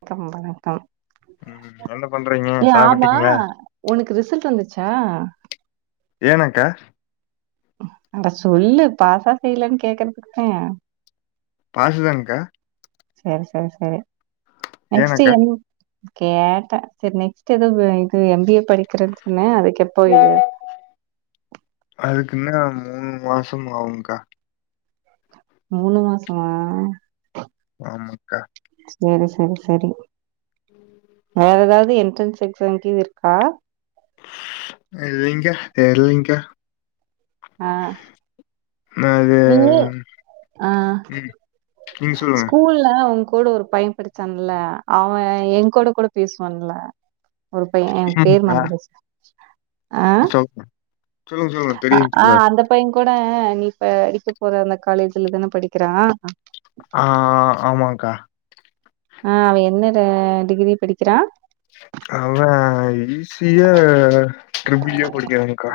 [unintelligible] ம் என்ன பண்றீங்க ஏ ஆமா சாப்பிட்டீங்களா உனக்கு ரிசல்ட் வந்துச்சு ஆஹ் ஏனக்கா அட சொல்லு பாசா ஃபெயிலான்னு கேக்கறதுக்கு தா பாசு தாங்கக்கா செரி செரி செரி நெக்ஸ்ட் ஏனக்கா என் கேட்டன் செரி நெக்ஸ்ட் ஏதோ இது எம்பிஏ படிக்கிறேன்னு சொன்ன அது அதுக்கு நேர ம் வாஷூ ஆவும் கா மூணு மாசமா ஆமாக்கா செரி செரி செரி வேற எதாவது என்ட்ரன்ஸ் செக்சன் கீழ் இருக்கா இல்லைங்க்கா இல்லைங்க்கா ஆ நீ ஆ ம் நீங்க சொல்லுங்க ஸ்கூல்ல உங் கூட ஒரு பயன் படிச்சான்ல அவன் என் கூட கூட பேசுவான்ல ஒரு பயன் எனக்கு பேர் மறந்து போச்சு ஆ அசோக் ஆ அந்த பையன் கூட ஆ நீ இப்ப விட்டு போற அந்த காலேஜ்லதானே படிக்கிறான் ஆ ஆமாங் க்கா ஆ அவ என்னது டிகிரி படிக்கிறா அவன் ஈசியா ட்ரிபில் ஈயோ படிக்கிறான்க்கா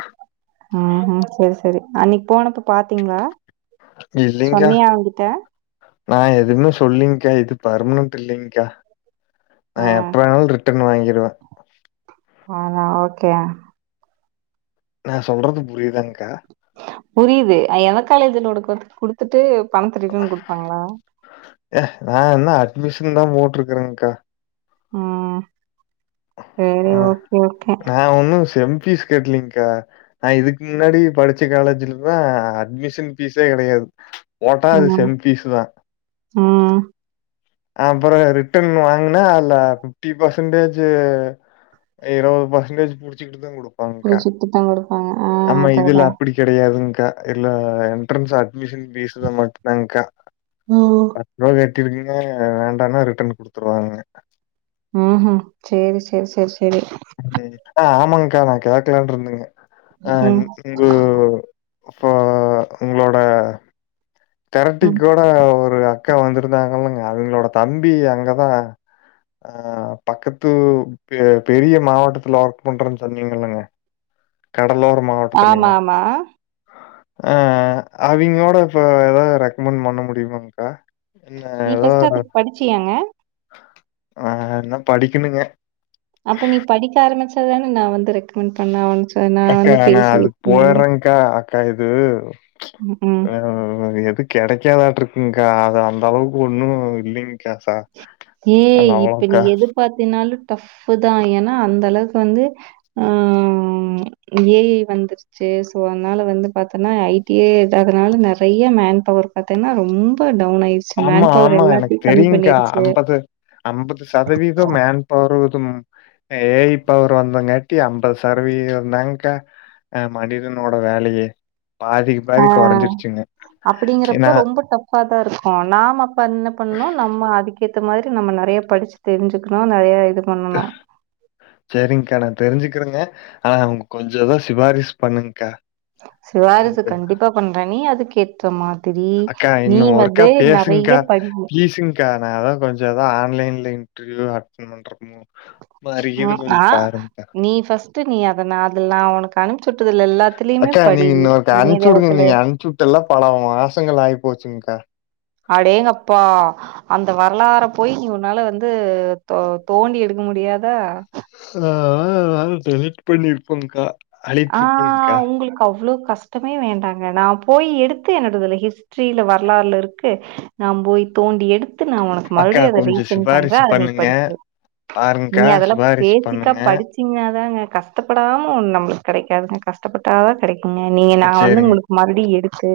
ம் ம் செரி செரி அன்னிக்கு போனப்ப பாத்துருந்த இல்லைங்க்கா சொன்னியா அவங்கிட்ட நான் எதுமே சொல்லீங்க்கா இது பர்மனன்ட் இல்லிங்க்கா நா ஆ எப்ப வேணாலும் ரிட்டர்ன் வாங்கிடுவேன் ஆமா ஓகே நான் சொல்றது புரியுதாங்க் க்கா புரியுது எந்த காலேஜ்ல உனக்கு குடுத்துட்டு பணத்த ரிட்டர்ன் குடுப்பாங்களா மிஷின் தா போட்டுருக்கேங்கா ம் செரி ஆ ஓகே ஓகே நான் ஒன்னும் செம் பீஸ் கட்டலங்கா ஆ இதுக்கு முன்னாடி படிச்ச காலேஜ்லதான் அட்மிஷன் பீஸ் கெடையாது போட்டா அது ம் செம் பீஸ்ஸு தான் ம் அப்பறோ ரிட்டன் வாங்குனா அதுல ஃபிப்டி பர்சன்டேஜ் இருபது பர்சன்டேஜ் புடிச்சிக்கிட்டு தான் கொடு போங்கா புடிச்சிட்டுதா குடுப்பாங்க ஆ ஆமா இதுல அதேதா அப்டி கெடையாதுங் கா இல்ல என்ட்ரன்ஸ் அட்மிஷன் ஃபீஸ்ல மட்டும்தா கா ம் அப்றவே கேளுங்க கே வேண்டானா ரிட்டன் குடுத்துருவாங்க ம்ஹும் சேரி செர் செர் செரி ந்தே ஆ ஆமாங்க்கா நா கேக்கலான்ட்ருந்தேங்க ஆ ம் இன்னிக்குங்கோ அப்போ உங்ளோட தெரட்டி ம் கூட ஒரு அக்கா வந்திருந்தாங்க [unintelligible] அவய்களோட தம்பி அங்கதா ஆ பக்கத்து பெரிய மாவட்டத்துல வர்க் பண்றேன் சொன்னீங்கில்லைங்க ஆமா ஆமா ஆ ஆ அவங்ளோட இப்ப ஏதாது ரெக்கமெண்ட் பண்ண முடியுமாங் க்கா நீ ஃபர்ஸ்ட் அதுக் படிச்சியாங்க ஆ இன்னூ படிக்கலிங்க அப்ப நீ படிக்க ஆரமிச்சதானே நான் வந்து ரெக்கமெண்ட் பண்ண அவாஞ்ச் அக்கா நா அதுக் போயிரங்க க இது ம். ஆ எதுக் கெடைக்காதான்ட்றுக்குங்க்கா அது அந்த அளவுக்கு ஒன்னு இல்லைங்கா சா ஏய் இப்ப நீ எது பாத்தினாலு டஃபு தா ஏனா அந்த அளவுக்கு வந்து ஆ ஏஐ வந்துருச்சு சோ அதனால வந்து பாத்தன்னா ஐடியே இல்லாதனால நறைய மேன் பவர் பாத்தீங்கன்னா ரொம்ப டவுன் ஆயிடுச்சு மேன் பவர் எல்லாத்தையும் கம்மி பண்ணிருச்சு அ ஐம்பது சதவீதம் மேன் பவர்வுதும் ஏஐ பவர் வந்தங்காட்டி ஐம்பது சரவீதம் தாங்கா அ மனிதனோட வேலையே பாதிக்கு அ பாதி குறைஞ்சிருச்சுங்க. ஏன்னா அப்படிங்கறப்ப ரொம்ப டஃப்பா தா இருக்கும் நாம பண்ணு பண்ணோ நம்ம அதிக்க இந்த மாரி நம்ம நறைய படிச்சு தெரிஞ்சுக்கணும் நறைய இது பண்ணணும். செரிங்க நா தெரிஞ்சுக்குரேங்க ஆனா அவுங்க கொஞ்சதோ சிபாரிஸ் பண்ணுங்கா சிவாரிஸு கண்டிப்பா பண்றே நீ அதுக் ஏற்றமா அக்கா இன்னு ஒருக்கா பேசுங்கா படி ப்ளீஸுங்கா நா எதோ கொஞ்சதா ஆன்லைன்ல் இன்டர்வியூ அட்டன் பண்றனுங்க ம் ஆ நீ ஃப்ஸ்ட் நீ அத ந அதெல்லாம் [unintelligible] நான் உனக்கு அனுப்ப அக்கா நீங்க இன்னொரு கா அனுப்ச்சு விடுங்க இணையதளத்துல நீங்க அனுப்ச்சு விட்டல்லாம் பல மாசங்கள் ஆகி கோச்சிங்கா அடேங்கப்பா அந்த வரலாற போய் உன்னால வந்து தோ தோண்டி எடுக்க முடியாதா ஆ டெலிட் பண்ணிருப்பங்க்கா ஆங் உங்களுக்கு அவ்வளோ கஷ்ட கஷ்டமே வேண்டாங்க நான் போய் எடுத்து என்னோடதுல ஹிஸ்ட்ரியல வரலாறுல இருக்கு நான் போய் தோண்டி எடுத்து நான் உனக்கு அக்கா மறுபடியும் அத கொஞ்சம் ரீசன் பண்ற சிபாரிசு அத நீ பண்ணுங்க. படி நீ பாருங்கக்கா, அதெல்லாம் சிபாரிசு பேசிக்கா பண்ணுங்க. படிச்சீங்கானாதாங்க கஷ்டப்படாம ஒன்னு நம்மளுக் கிடைக்காதுங்க கஷ்டப்பட்டாதான் கிடைக்கும் நீங்க நான் வந்து சரிங்க, உங்களுக்கு மறுபடியும் எடுத்து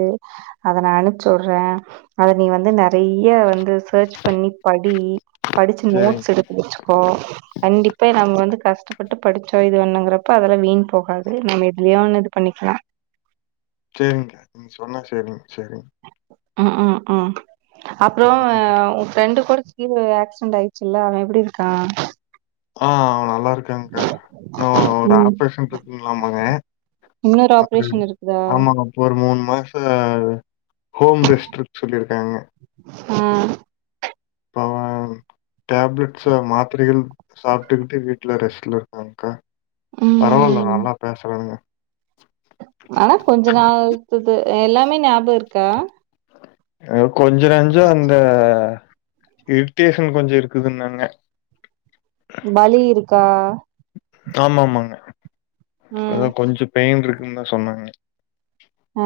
அத நான் அனுப்பச்சிவுட்றே அதை நீ வந்து ந டெய்லி அத வந்து சர்ச் பண்ணி படி படிச்சு சரிங்க, நோட்ஸ் எடுத்து வச்சுக்கோ கண்டிப்பா நாங்க வந்து கஷ்டப்பட்டு படிச்ச இது ஒண்ணுங்கிறப்ப அதெல வீண் போகாது நம்ம எதுலயோ ஒண்ணு இது பண்ணிக்கலாம் ச்சேரிங்கா நீங்க சொன்னா ச்சேரிங் ச்சேரிங் ம் ம் ம் அப்புறம் ம். உன் ஃப்ரெண்டு கூட இது ஆக்சிடெண்ட் ஆயிடுச்சு இல்ல அவன் எப்படி இருக்கான் ஆங் அவன் நல்லா இருக்கங்க்கா இன்னும் ஒரு ம் ஆப்ரேஷன் இருக்குங்லாமாங்க இன்னொரு ஆப்ரேஷன் இருக்குதா ஆமா இப்ப ஒரு மூணு மாச [unintelligible] ஹோம் ரெஸ்ட் இருக்க சொல்லியிருக்காங்க ஆ இப்ப அவன் டேப்லெட்ஸ் மாத்திரைகள் சாப்ட்டுக்கிட்டு வீட்ல ரெஸ்ட்ல இருக்காங்க்கா பரவால்ல ம் நல்லா பேசுறானுங்க ஆனா கொஞ்ச நாள்துது எல்லாமே ஞாபகம் இருக்கா கொஞ்சம் நஞ்சம் அந்த இரிட்டேஷன் கொஞ்சம் இருக்குதுன்னாங்க வலி இருக்கா ஆமா ஆமாங்க ம் அதான் கொஞ்சம் பெயின் இருக் என்ன சொன்னாங்க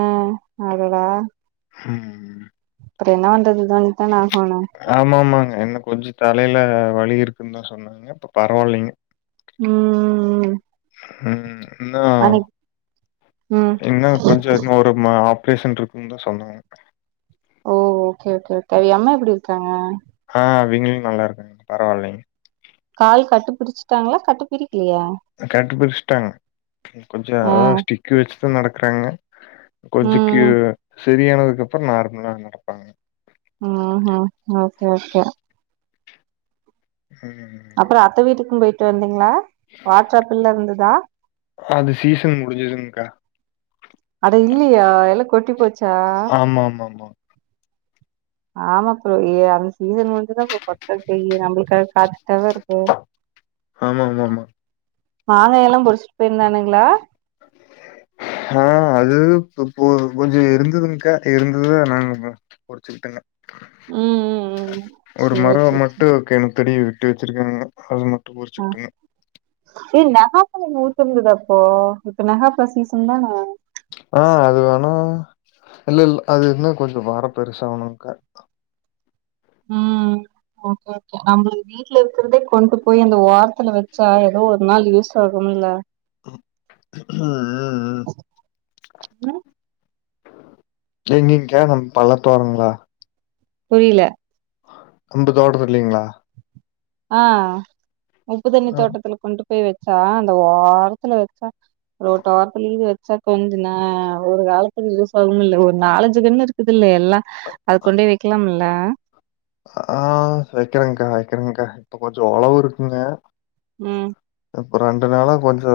ம் அடடா ம் ம் அப்புற என்ன வண்றது இதான ஆமாமாங்க என்ன கொஞ்ச தலையில வழி இருக்குன்னு தா சொன்னாங்க இப்ப பரவாயில்லைங்க உம் ஹ்ம் என்ன ம் என்ன கொஞ்சொ இன்னு ஒரு மா ஆப் பேசன் இருக்குன்னு தா சொன்னாங்க ஓ ஓகே ஓகே கே அவ அம்மா எப்படி இருக்காங்க ஆஹ் அவிங்களு நல்லாருக்காங்க பரவாயில்லைங் கால் கட்டுப்பிச்சட்டாங்களா கட்டுப்பிரி கட்டு பிரிச் ட்டாங்க கொஞ்ச ஆ அத ஸ்டிக் வச்சி ட்டு நடக்கறாங்க கொஞ்சக்கி ம் பிரியானதுக்கு அப்பற நார்மலா நடப்பாங்க உம்ஹம் ஓகே ஓகே ஹம் அப்பற அத்த வீட்டுக்கு போய்ட்டு வந்தே தா வாட்ஸப்பி இருந்துதா அது சீசன் முடிஞ்சதுங்கக்கா. அட இல்லையா எல்லா கொட்டி போச்சா ஆமாமாமா. ஆமாப்புரோ ஏ சீசன் வந்துதான்ப்ப பட்ட நம்மளுக்காக காத்து தேவ இருக்கு ஆமாமாமா. மாங்காயல்லா பொரிச்ட்டு போயிருந்தானுங்களா ஆஹ் அது பொ கொஞ்ச இருந்ததுங்க்கா இருந்ததுதா நாங்க பொடிச்சுக்கிட்டங்க ம் ம் ம் ஒரு சேரி மரம் சேரி சேரி மட்டும் கேண படி விட்டு வச்சிருக்காங்க ஆமா ஆஹ் ஏய் நவாப் அதுங்க ஊத்த இருந்ததப்போ இப்ப நெகாப்பழசீசன் தான ஆஹ் அது வேணும் இல்ல இல்ல அது இருன கொஞ்ச வர பெருசாணுக்கா உம் ஓகே கே நம்ம வீட்டுல இருக்கிறதே கொண்டு போய் அந்த ஓர த்துல வச்சா ஏதோ ஒரு நாள் யூஸ் சொகமில்ல ம் உம் உம் ம் எங்கங்கே நம்ம பள்ளத்தோரங்களா புரில நம்ப தோட்டத்துல இல்லீங்களா ஆஹ் உப்பு தண்ணி அம் தோட்டத்துல கொண்டுப் பேய் வெச்சா அந்த ஓரத்துல வெச்சா ரோட்டோரத்துலிந்து வச்சா கொஞ்சுனா ஒரு காலத்துல யூஸ் ஆகுமுல்ல ஒரு நாலஞ்சு கண்ணு இருக்குதுல்லே ல்லா அது கொண்டி வெக்கிலாம்ல் லா ஆ வெக்கறங்க்கா வெக்கறங்க்கா இப்ப கொஞ்ச ஒளவு இருக்குங்க ம் இப்ப ரெண்டு நாளா கொஞ்சோ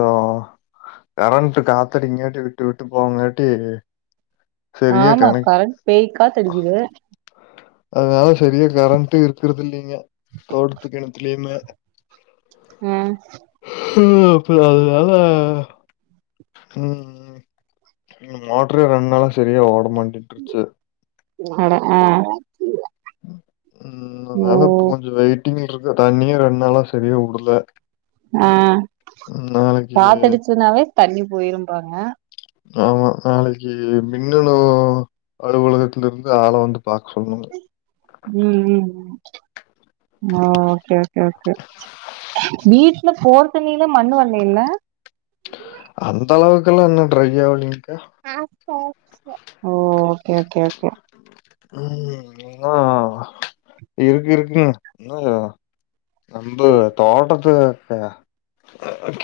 கரண்ட்டு காத்தடிங்காட்டி விட்டு விட்டு போவங்காட்டி சரியா ஆமா கனெக்ட் கரண்ட் பேய்க்காத்தடிக்கிது அதனால சரிய கரண்ட்டு இருக்குறதுல்லீங்க தோட்டுத்து கென்த்துலியுமே ஆ ம் அப்ப அதுனால ம் இங்க மோட்டரே ரெண்ட் நாளா செரியா ஓட மாண்டிட்ருச்சு அட ஆ ம் ஓ அதனால இப்போ கொஞ்சோ வெயிட்டிங் இருக் இந்த தண்ணியும் ரெண்ட் நாளா செரியா உடுல ஆ பாத்துட்டு சொன்னாவே தண்ணி போயிரும்ப்பாங்க ஆமா நாளைக்கி மின்னணு அலுவலகத்தலருந்து ஆள வந்து பாக்க சொன்னாங்க. ம் ம் ம் மா ஓகே ஓகே ஓகே வீட்ல போரு தண்ணில மண்ணு வர்லையில்ல அந்த அளவுக்குல்லா இன்னு ட்ரை ஆவுலிங் ஆ ஸ் ஓ ஓகே ஓகே ஓகே ம் இன்னு இருக்கு இருக்குங்க இன்னும் நம்ப தோட்டத்து கெ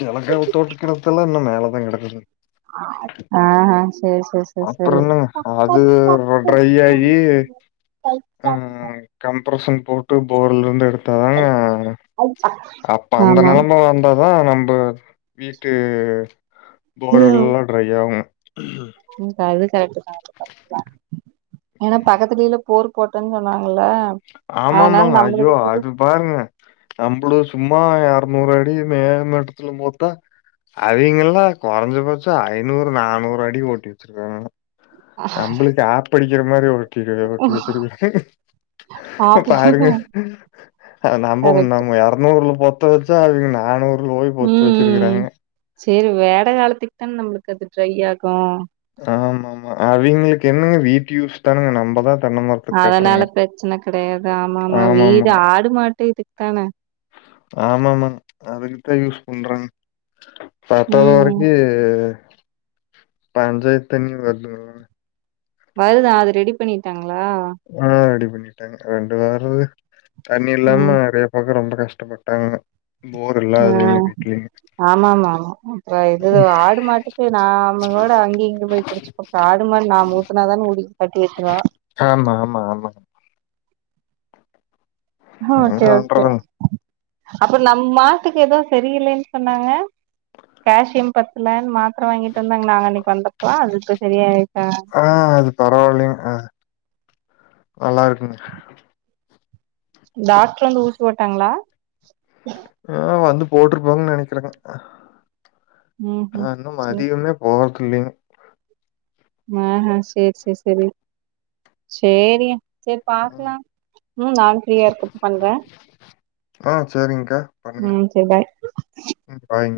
கெலக்கே உ தோட்ட கெணத்துல இன்னும் மேலதா கெடக்குதுங் ஆ ஆ சேரி சேரி சேரி அப்புறோ சேரி என்னங்க அது ர ட்ரை ஆயி உம் கம்ப்ரஷன் போட்டு போர்லருந்து எடுத்தா அப்ப அந்த ஆமா நெலம வந்தா அதான் நம்ப வீட்டு போர் எல்லாம் ட்ரை ஆவுங்க உம் அது கரெக்ட் ல [unintelligible] ஏன்னா பக்கத்துலிலும் போர் போட்டன் சொன்னா ஆமாமாங்க ஐயோ அது பாருங்க நம்மளோ சும்மா மா இரநூறு அடி மேல்மட்டத்துல போத்தா அவங்கல்லா கொறைஞ்சபச்ச ஐநூறு நானூறு அடி ஓட்டி வச்சிருக்காங்க நம்பளுக்கு ஆப்படி இ மாரி ஒரு ட்ட கிடையா ஒட்டி ஆ வச்சிருக்கன் பாருங்க அ அ நம கரெக்ட் நம்ம இரநூறுல போ ச்சா அவங்க நானும ய் பொத்து வெச்சிருக்கிறாங்க சரி வேடை காலத்துக்கு தானே நம்மளுக்கு அது ட்ரை ஆகு ஆமா ஆமா அவங்களுக்கு என்னங்க வீட்டு் யூஸ் தானுங்க நம்பதா அதனால பிரச்சனை கெடையாது ஆமா ஆமா ஆமாமா. வீடு ஆடு மாட்டே இதுக்கு தானே ஆமாமமா அதுக்குதா யூஸ் பண்றங்க பத்தாவது ம் வரைக்கி பஞ்சாயத்தண்ணி வல்ல [unintelligible] வருதா அது ரெடி பண்ணிட்டாங்க ஆஹ் ரெடி பண்ணிட்டாங்க ரெண்டு வார அஹ தண்ணி இல்லாம நிறைய பக்கோ ரொம்ப கஷ்டப்பட்டாங்க போர் இல்லாதவிங்க உஹம் வீட்லயும். ஆமா ஆமா ஆமா அப்புற இது ஆடு மாட்டுக்கு நா அவமோட அங்க இங்கு போய் குடிச்சுக்கப்புறம் ஆடு மாட்டு நாமூத்துனாதானே குடி ஆமா ஆமா ஆமா என்ன ஓகே ஓகே பண்றதுங்க. அப்பற நம் மாட்டுக்கு ஏதோ சரியில்லைன்னு சொன்னாங்க கேசியம் பத்துலன்னு மாட்டு அப்புற வாங்கிட்டு வந்தாங்க நாங்க அன்னைக்கு வந்துப்பல அது இப்ப சரியய் ஆஹ் அது பரவாயில்லலைங்க அஹ் நல்லா இருக்குங்கே டாக்டர் வந்து ஊசி போட்டாங்களா ஆஹ் வந்து போட்டிருப்போங்குன் நெனைக்கிறேங்க ம் ஆஹ இன்னு ம் மதியமே போ இல்லீங் ஆஹ செரி செரி செரி செரி செரி ம். பாக்கலா உம் நானு ஃப்ரீயா இருக்கப்ப பண்றேன் ஆ சரிங்கக்கா. பண்ணுங்க. உம் செரி பாய் ம் பாய்ங்க.